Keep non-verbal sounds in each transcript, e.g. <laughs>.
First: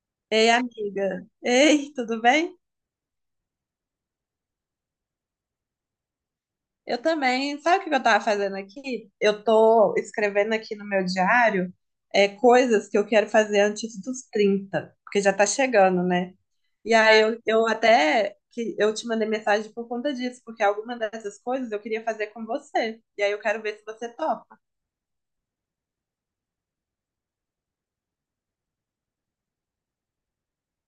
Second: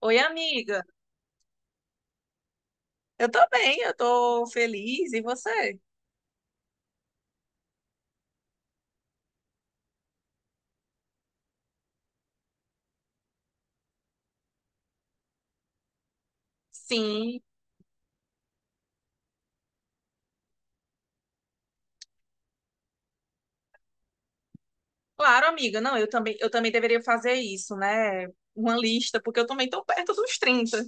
Oi, Ei, amiga. amiga. Ei, tudo bem? Eu tô bem, eu tô feliz. E você? Eu também. Sabe o que eu tava fazendo aqui? Eu tô escrevendo aqui no meu diário coisas que eu quero fazer antes dos 30, porque já tá chegando, né? E aí Sim, eu até que eu te mandei mensagem por conta disso, porque alguma dessas coisas eu queria fazer com você. E aí eu quero ver se você topa. claro, amiga. Não, eu também deveria fazer isso, né? Uma lista, porque eu também tô perto dos trinta.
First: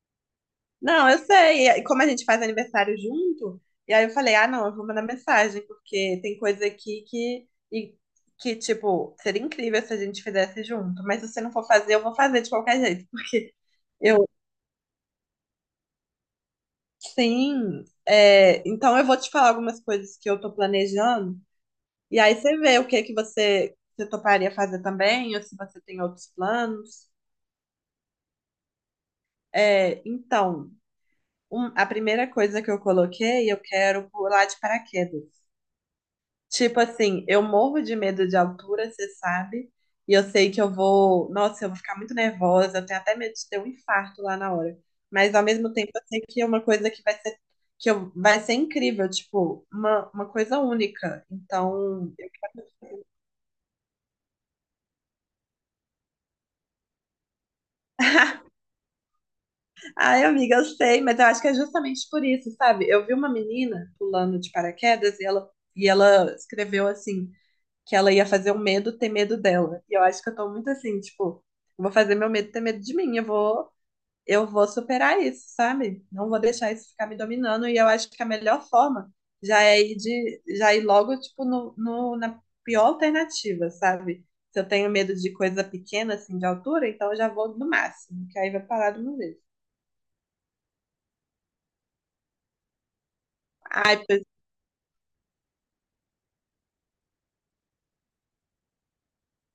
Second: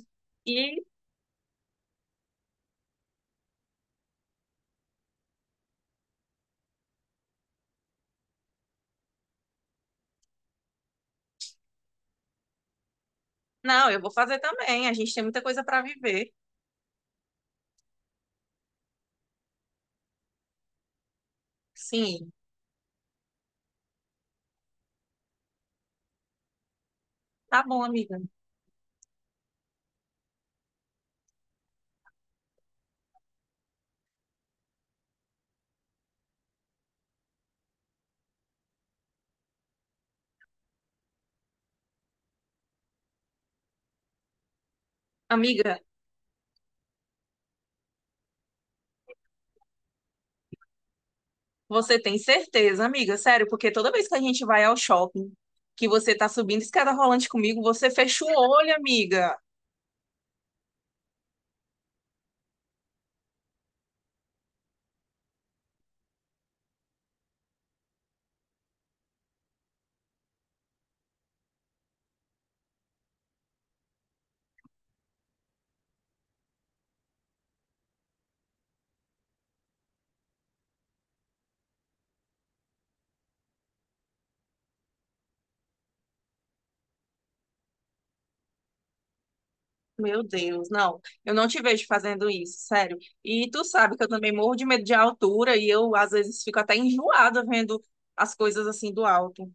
E Não, eu sei. E como a gente faz aniversário junto, e aí eu falei, ah, não, eu vou mandar mensagem, porque tem coisa aqui tipo, seria incrível se a gente fizesse junto. Mas se você não for fazer, eu vou fazer de qualquer jeito, <laughs> não, eu vou eu, fazer também. A gente tem muita coisa para viver. sim. Então eu vou te falar algumas coisas que eu tô planejando, e Sim, aí você vê o que que você toparia fazer também, ou se você tem outros planos. tá bom, amiga. É, então, a primeira coisa que eu coloquei, eu quero pular de paraquedas. Tipo assim, eu morro de medo de altura, você sabe? E eu sei que eu vou. Nossa, eu vou ficar muito nervosa. Eu tenho até medo de ter um infarto lá na hora. Mas ao mesmo Amiga, tempo, eu sei que é uma coisa que vai ser, vai ser incrível, tipo, uma coisa única. você Então. tem certeza, amiga? Sério, porque toda vez que a gente vai ao shopping, que você tá subindo escada rolante comigo, você fecha o <laughs> olho, amiga. Ai, amiga, eu sei, mas eu acho que é justamente por isso, sabe? Eu vi uma menina pulando de paraquedas e ela escreveu assim que ela ia fazer o medo ter medo dela. E eu acho que eu tô muito assim, tipo, eu vou fazer meu medo ter medo de mim, eu vou superar isso, sabe? Não vou deixar isso ficar me dominando, e eu acho que a melhor forma já ir logo, tipo, no, no, na pior alternativa, sabe? Se eu tenho medo de coisa pequena, assim, de altura, então eu já vou no máximo, que aí vai parar de uma vez. Meu Deus, não. Eu não te vejo fazendo isso, sério. E tu sabe Ai, que eu também morro de medo de altura e eu às vezes fico até enjoada vendo as coisas assim do alto.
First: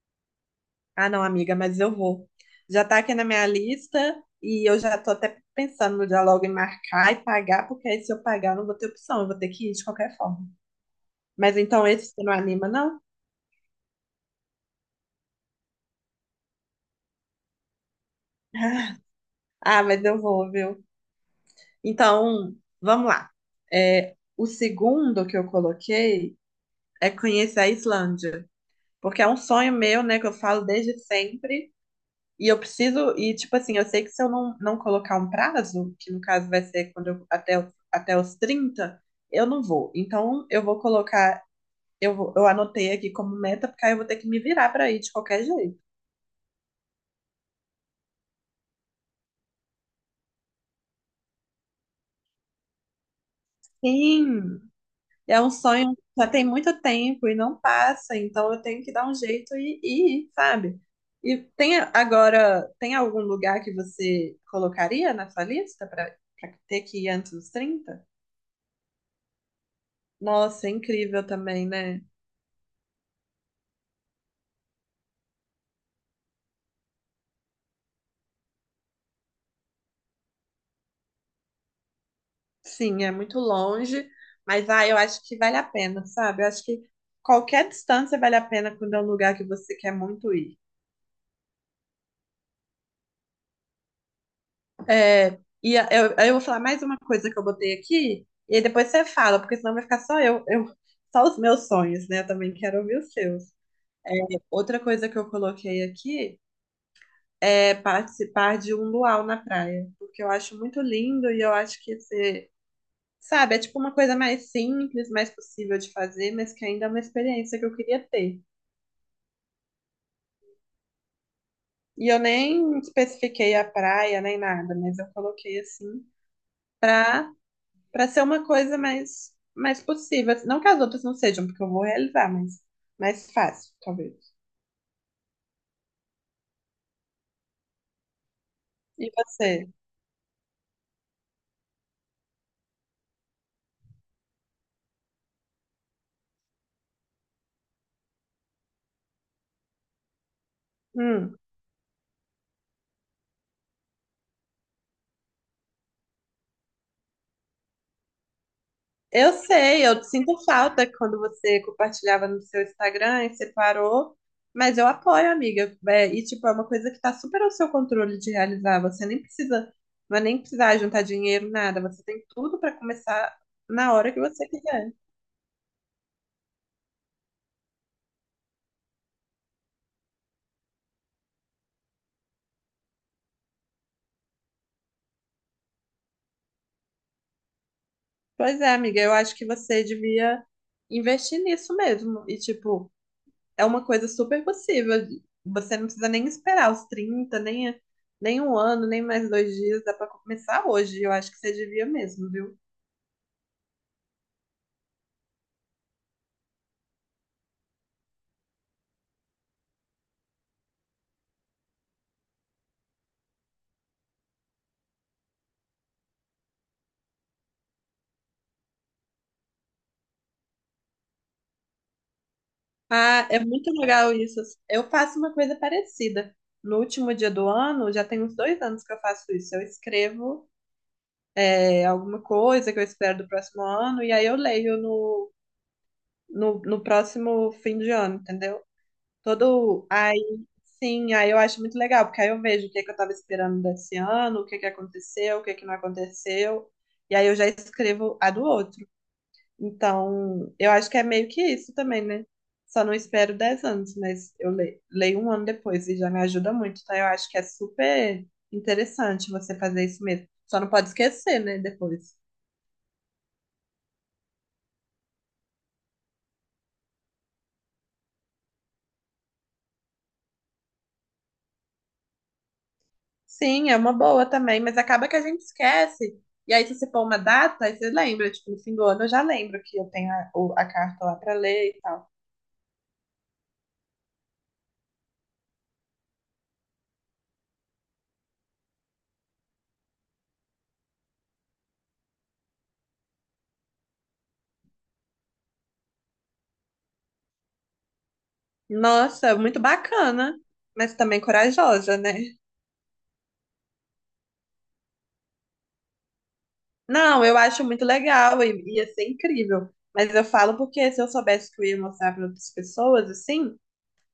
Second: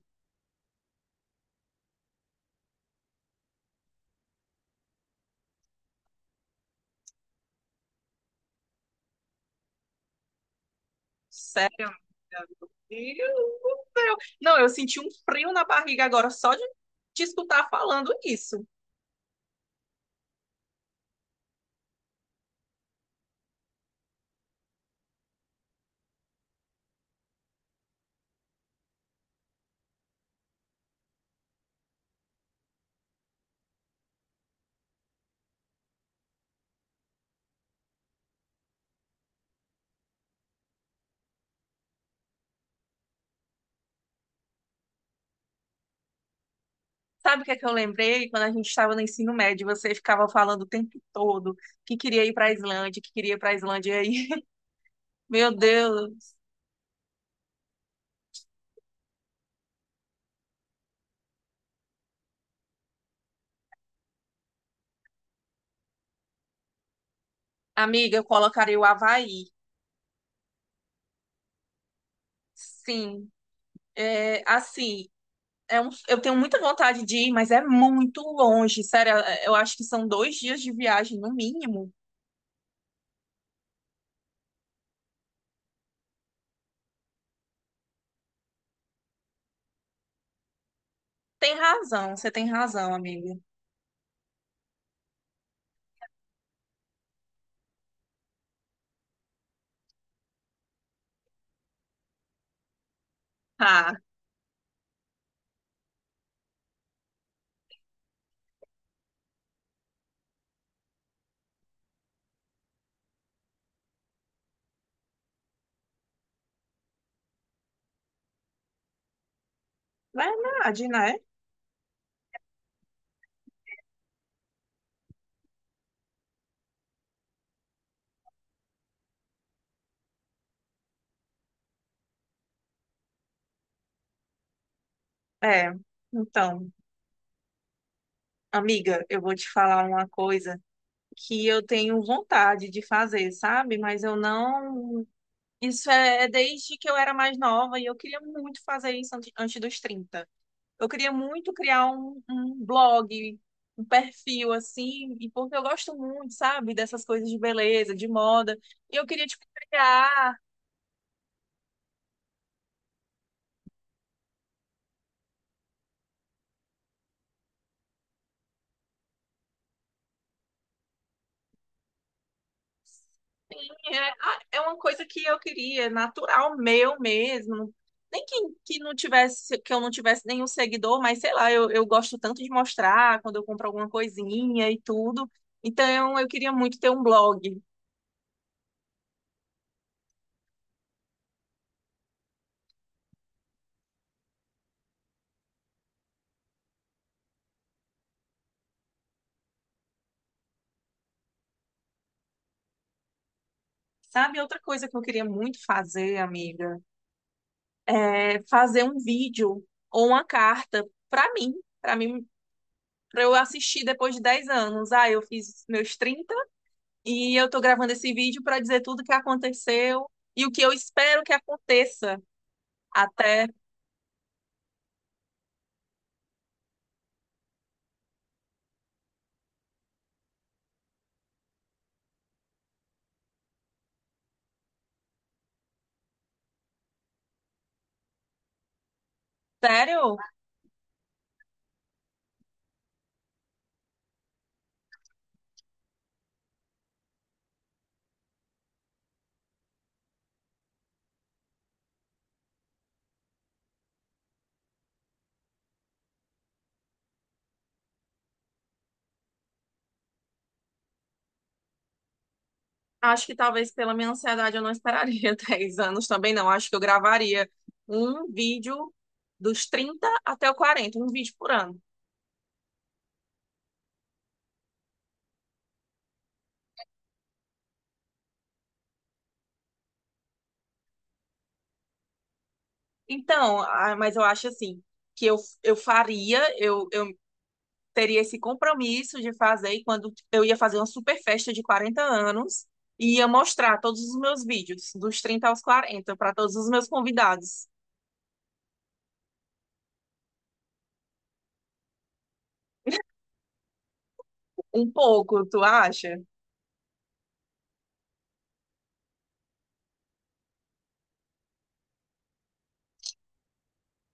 Ah, não, amiga, mas eu vou. Já tá aqui na minha lista e eu já tô até pensando no diálogo em marcar e pagar, porque aí se eu pagar eu não vou ter opção, eu vou ter que ir de qualquer forma. Mas Sério, então amiga. esse você não anima, não? Meu Deus do céu. Não, eu senti um frio na barriga agora só de te escutar falando isso. <laughs> Ah, mas eu vou, viu? Então, vamos lá. É, o segundo que eu coloquei é conhecer a Islândia, porque é um sonho meu, né, que eu falo desde sempre. E eu preciso, e tipo assim, eu sei que se eu não colocar um prazo, que no caso vai ser quando até os 30 eu não vou. Então eu vou colocar, eu anotei aqui como meta, porque aí eu vou ter que me virar pra ir de qualquer jeito. Sabe o que é que eu lembrei? Quando a gente estava no ensino médio, você ficava falando o tempo todo que queria ir para a Islândia, que queria ir para a Islândia. Aí, <laughs> Sim, é um meu sonho que já Deus. tem muito tempo e não passa, então eu tenho que dar um jeito e ir, sabe? E agora, tem algum lugar que você colocaria na sua lista pra ter que ir antes dos trinta. Amiga, eu colocaria o Havaí. Nossa, é incrível também, né? Sim. É, assim, eu tenho muita vontade de ir, mas é muito longe. Sério, é, eu acho que são dois dias de viagem, no mínimo. Sim, é muito longe, mas ah, eu acho que vale a pena, sabe? Eu acho que qualquer distância vale a pena quando é um lugar que você quer muito ir. Tem razão, você tem razão, amiga. É, e eu vou falar mais uma coisa que eu botei aqui, e aí depois você fala, porque senão vai ficar só só os meus sonhos, né? Eu também quero ouvir os seus. Ah, Outra coisa que eu coloquei aqui é participar de um luau na praia, porque eu acho muito lindo e eu acho sabe, é tipo uma coisa mais simples, mais possível de fazer, mas que ainda é uma experiência que eu queria ter. verdade, né? E eu nem especifiquei a praia nem nada, mas eu coloquei assim pra, pra ser uma coisa mais, mais possível. Não que as outras não sejam, porque eu vou realizar, mas mais fácil, talvez. É. Então, amiga, E eu vou te você? falar uma coisa que eu tenho vontade de fazer, sabe? Mas eu não. Isso é desde que eu era mais nova e eu queria muito fazer isso antes dos trinta. Eu queria Hum, muito criar um blog, um perfil assim, e porque eu gosto muito, sabe, dessas coisas de beleza, de moda. E eu queria, eu tipo, sei, eu sinto criar. falta quando você compartilhava no seu Instagram e você parou, mas eu apoio, amiga. É, e tipo, é uma coisa que tá super ao seu controle de realizar. Você nem precisa, vai nem precisar juntar dinheiro, nada. Você tem tudo pra começar na É, hora que ah, você é uma quiser. coisa que eu queria, natural, meu mesmo. Nem que, que não tivesse, que eu não tivesse nenhum seguidor, mas sei lá, eu gosto tanto de mostrar quando eu compro alguma coisinha e tudo. Então, eu queria muito ter um blog. Pois é, amiga, eu acho que você devia investir nisso mesmo. E, tipo, é uma coisa super possível. Você não precisa nem esperar os 30 nem, nem um ano, nem mais dois dias. Dá pra começar hoje. Eu acho que você devia mesmo, viu? Sabe, outra coisa que eu queria muito fazer, amiga? É, fazer um vídeo ou uma carta para mim, para mim, para eu assistir depois de 10 anos. Ah, eu fiz meus 30 e eu tô gravando esse vídeo para dizer tudo que aconteceu e o que eu espero que aconteça Ah, é até. muito legal isso. Eu faço uma coisa parecida. No último dia do ano, já tem uns dois anos que eu faço isso. Eu escrevo, é, alguma coisa que eu espero do próximo ano, e aí eu leio no próximo fim de ano, entendeu? Todo. Sério? Aí, sim, aí eu acho muito legal, porque aí eu vejo o que é que eu estava esperando desse ano, o que é que aconteceu, o que é que não aconteceu, e aí eu já escrevo a do outro. Então, eu acho que é meio que isso também, né? Só não espero 10 anos, mas eu leio um ano depois e já me ajuda muito. Então, eu acho que é super interessante você fazer isso mesmo. Só não pode esquecer, né? Depois. Acho que talvez pela minha ansiedade eu não esperaria <laughs> 10 anos também, não. Acho que eu gravaria um vídeo dos 30 até o 40, um vídeo por ano. Sim, é uma boa também, mas acaba que a gente esquece. E aí, se você pôr uma data, aí você lembra, tipo, no fim do ano eu já lembro que eu tenho a carta lá pra ler e tal. Então, ah, mas eu acho assim, que eu, eu faria, eu teria esse compromisso de fazer e quando eu ia fazer uma super festa de 40 anos e ia mostrar todos os meus vídeos, dos 30 aos 40 para todos os meus convidados. Nossa, muito bacana, mas também corajosa, né? Um pouco, tu acha? Não, eu acho muito legal e ia ser incrível. Mas eu falo porque se eu soubesse que eu ia mostrar para outras pessoas, assim,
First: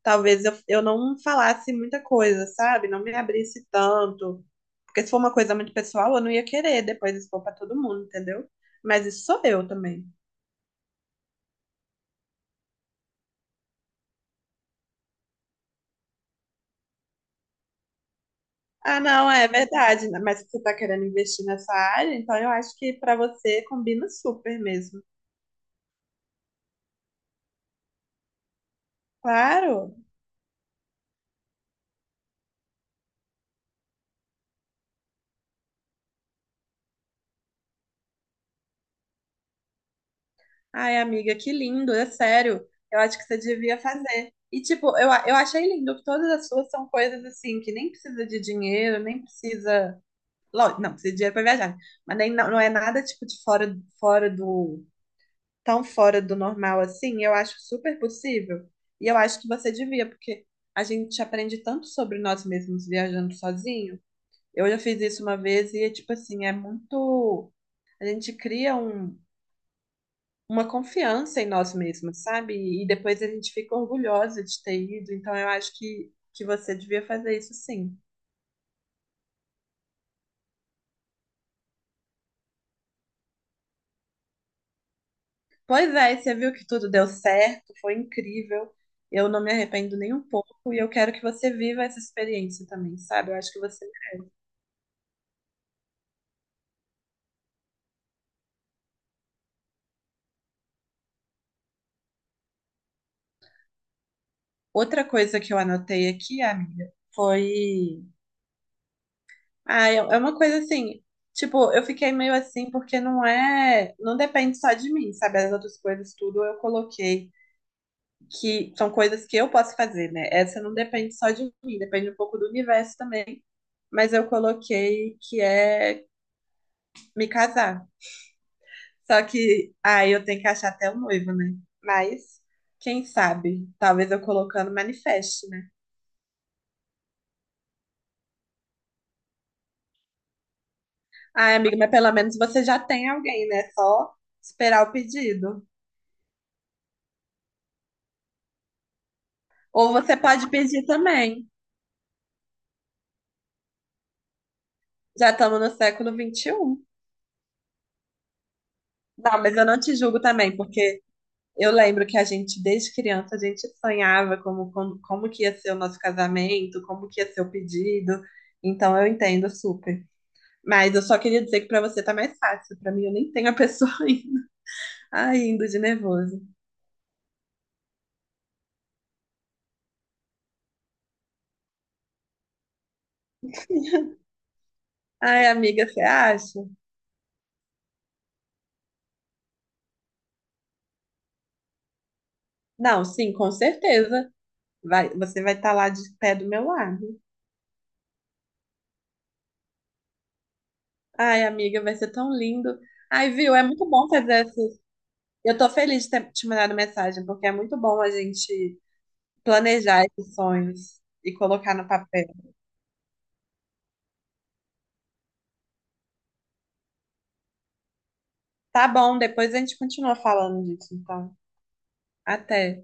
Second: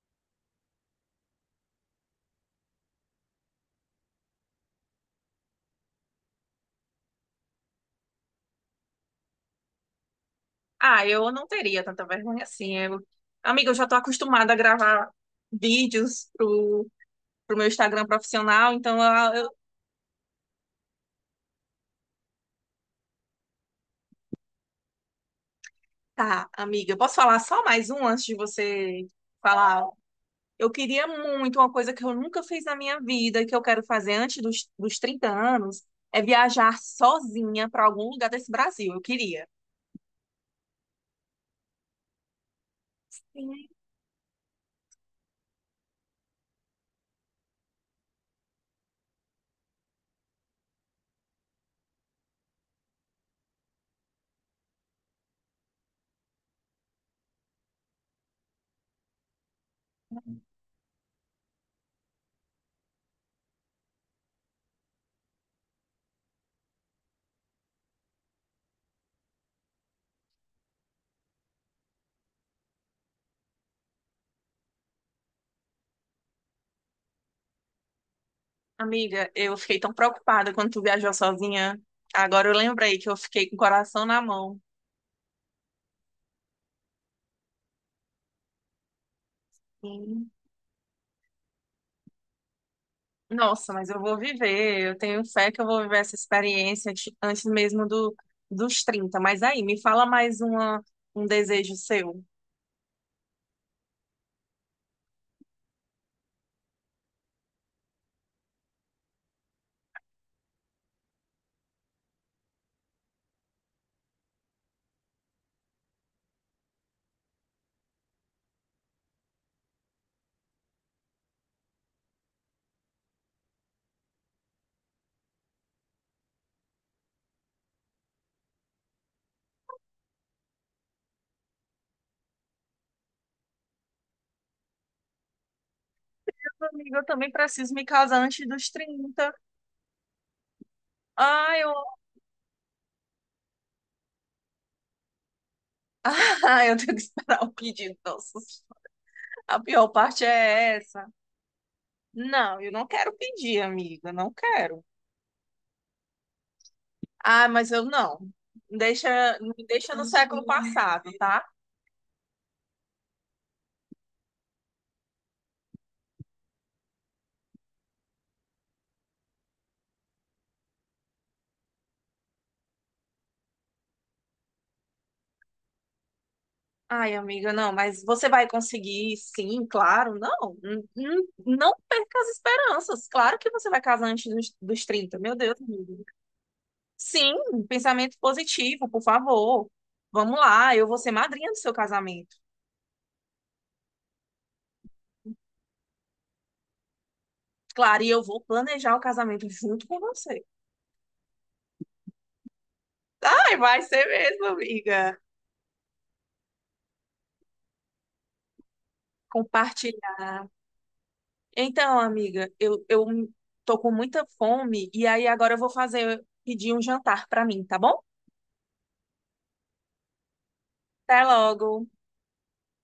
talvez eu não falasse muita coisa, sabe? Não me abrisse tanto. Porque se for uma coisa muito pessoal, eu não ia querer depois expor para todo mundo, entendeu? Mas isso sou eu também. Ah, eu não teria tanta vergonha assim. Eu... Amiga, eu já tô acostumada a gravar vídeos pro meu Instagram profissional, então Ah, não, é eu- verdade, né? Mas se você está querendo investir nessa área, então eu acho que para você combina super mesmo. Tá, amiga, posso falar só mais um antes de você falar. Claro. Eu queria muito, uma coisa que eu nunca fiz na minha vida, e que eu quero fazer antes dos 30 anos, é viajar sozinha para algum lugar desse Brasil. Eu queria. Ai, amiga, que lindo, é sério. Eu acho que você Sim. devia fazer. E tipo, eu achei lindo que todas as suas são coisas assim que nem precisa de dinheiro, nem precisa, lógico, não, precisa de dinheiro para viajar, mas nem não, não é nada tipo de fora fora do tão fora do normal assim. Eu acho super possível. E eu acho que você devia, porque a gente aprende tanto sobre nós mesmos viajando sozinho. Eu já fiz isso uma vez e é tipo assim, é muito. A gente cria uma confiança em nós mesmos, sabe? E depois a gente fica orgulhosa de ter ido. Então eu acho que você devia fazer isso sim. Amiga, eu fiquei tão preocupada quando tu viajou sozinha. Agora eu lembrei que eu fiquei com o coração na mão. Pois é, você viu que tudo deu certo, foi incrível. Eu não me arrependo nem um Sim. pouco e eu quero que você viva essa experiência também, sabe? Eu acho que Nossa, você. mas eu vou viver, eu tenho fé que eu vou viver essa experiência antes mesmo dos 30. Mas aí, me fala um desejo seu. Outra coisa que eu anotei aqui, amiga, foi, ah, é uma coisa assim, tipo, eu fiquei meio assim porque não depende só de mim, sabe? As outras coisas tudo eu coloquei que são coisas que eu posso fazer, né? Essa não depende só de mim, depende um pouco do universo também, mas eu coloquei que é me casar. Só que aí eu tenho que achar até o noivo, né? Mas quem sabe? Talvez eu colocando manifeste, né? Amiga, eu também preciso me casar antes dos 30. Ai, Ai, eu... amiga, mas pelo menos você já tem alguém, né? Só esperar o pedido. Ah, <laughs> eu tenho que esperar o pedido. Nossa, a pior Ou você parte pode é pedir essa. também. Não, eu não quero pedir, amiga, não quero. Já estamos no século XXI. Ah, mas eu não. Deixa, Não, mas me eu não deixa te no julgo século também, porque passado, tá? eu lembro que a gente, desde criança, a gente sonhava como que ia ser o nosso casamento, como que ia ser o pedido. Então eu entendo super. Mas eu só queria dizer que para você tá mais fácil. Para mim, eu nem tenho a pessoa <laughs> ainda. Ai, indo de nervoso. Ai, amiga, não, mas você vai conseguir, sim, claro. Não, não perca as esperanças. Claro que você vai casar antes dos 30, meu Ai, Deus, amiga, você amiga. acha? Sim, pensamento positivo, por favor. Vamos lá, eu vou ser madrinha do seu casamento. Não, sim, com certeza. Vai, você vai estar lá de pé do meu lado. Claro, e eu vou planejar o casamento junto com você. Ai, amiga, vai ser tão lindo. Ai, viu? Ai, É vai muito ser bom mesmo, fazer. amiga. Eu tô feliz de ter te mandado mensagem, porque é muito bom a gente planejar esses Compartilhar. sonhos e colocar no Então, papel. amiga, eu tô com muita fome e aí agora eu vou fazer, pedir um jantar pra mim, tá bom? Tá bom, depois a gente continua falando disso, Até então. logo. Até.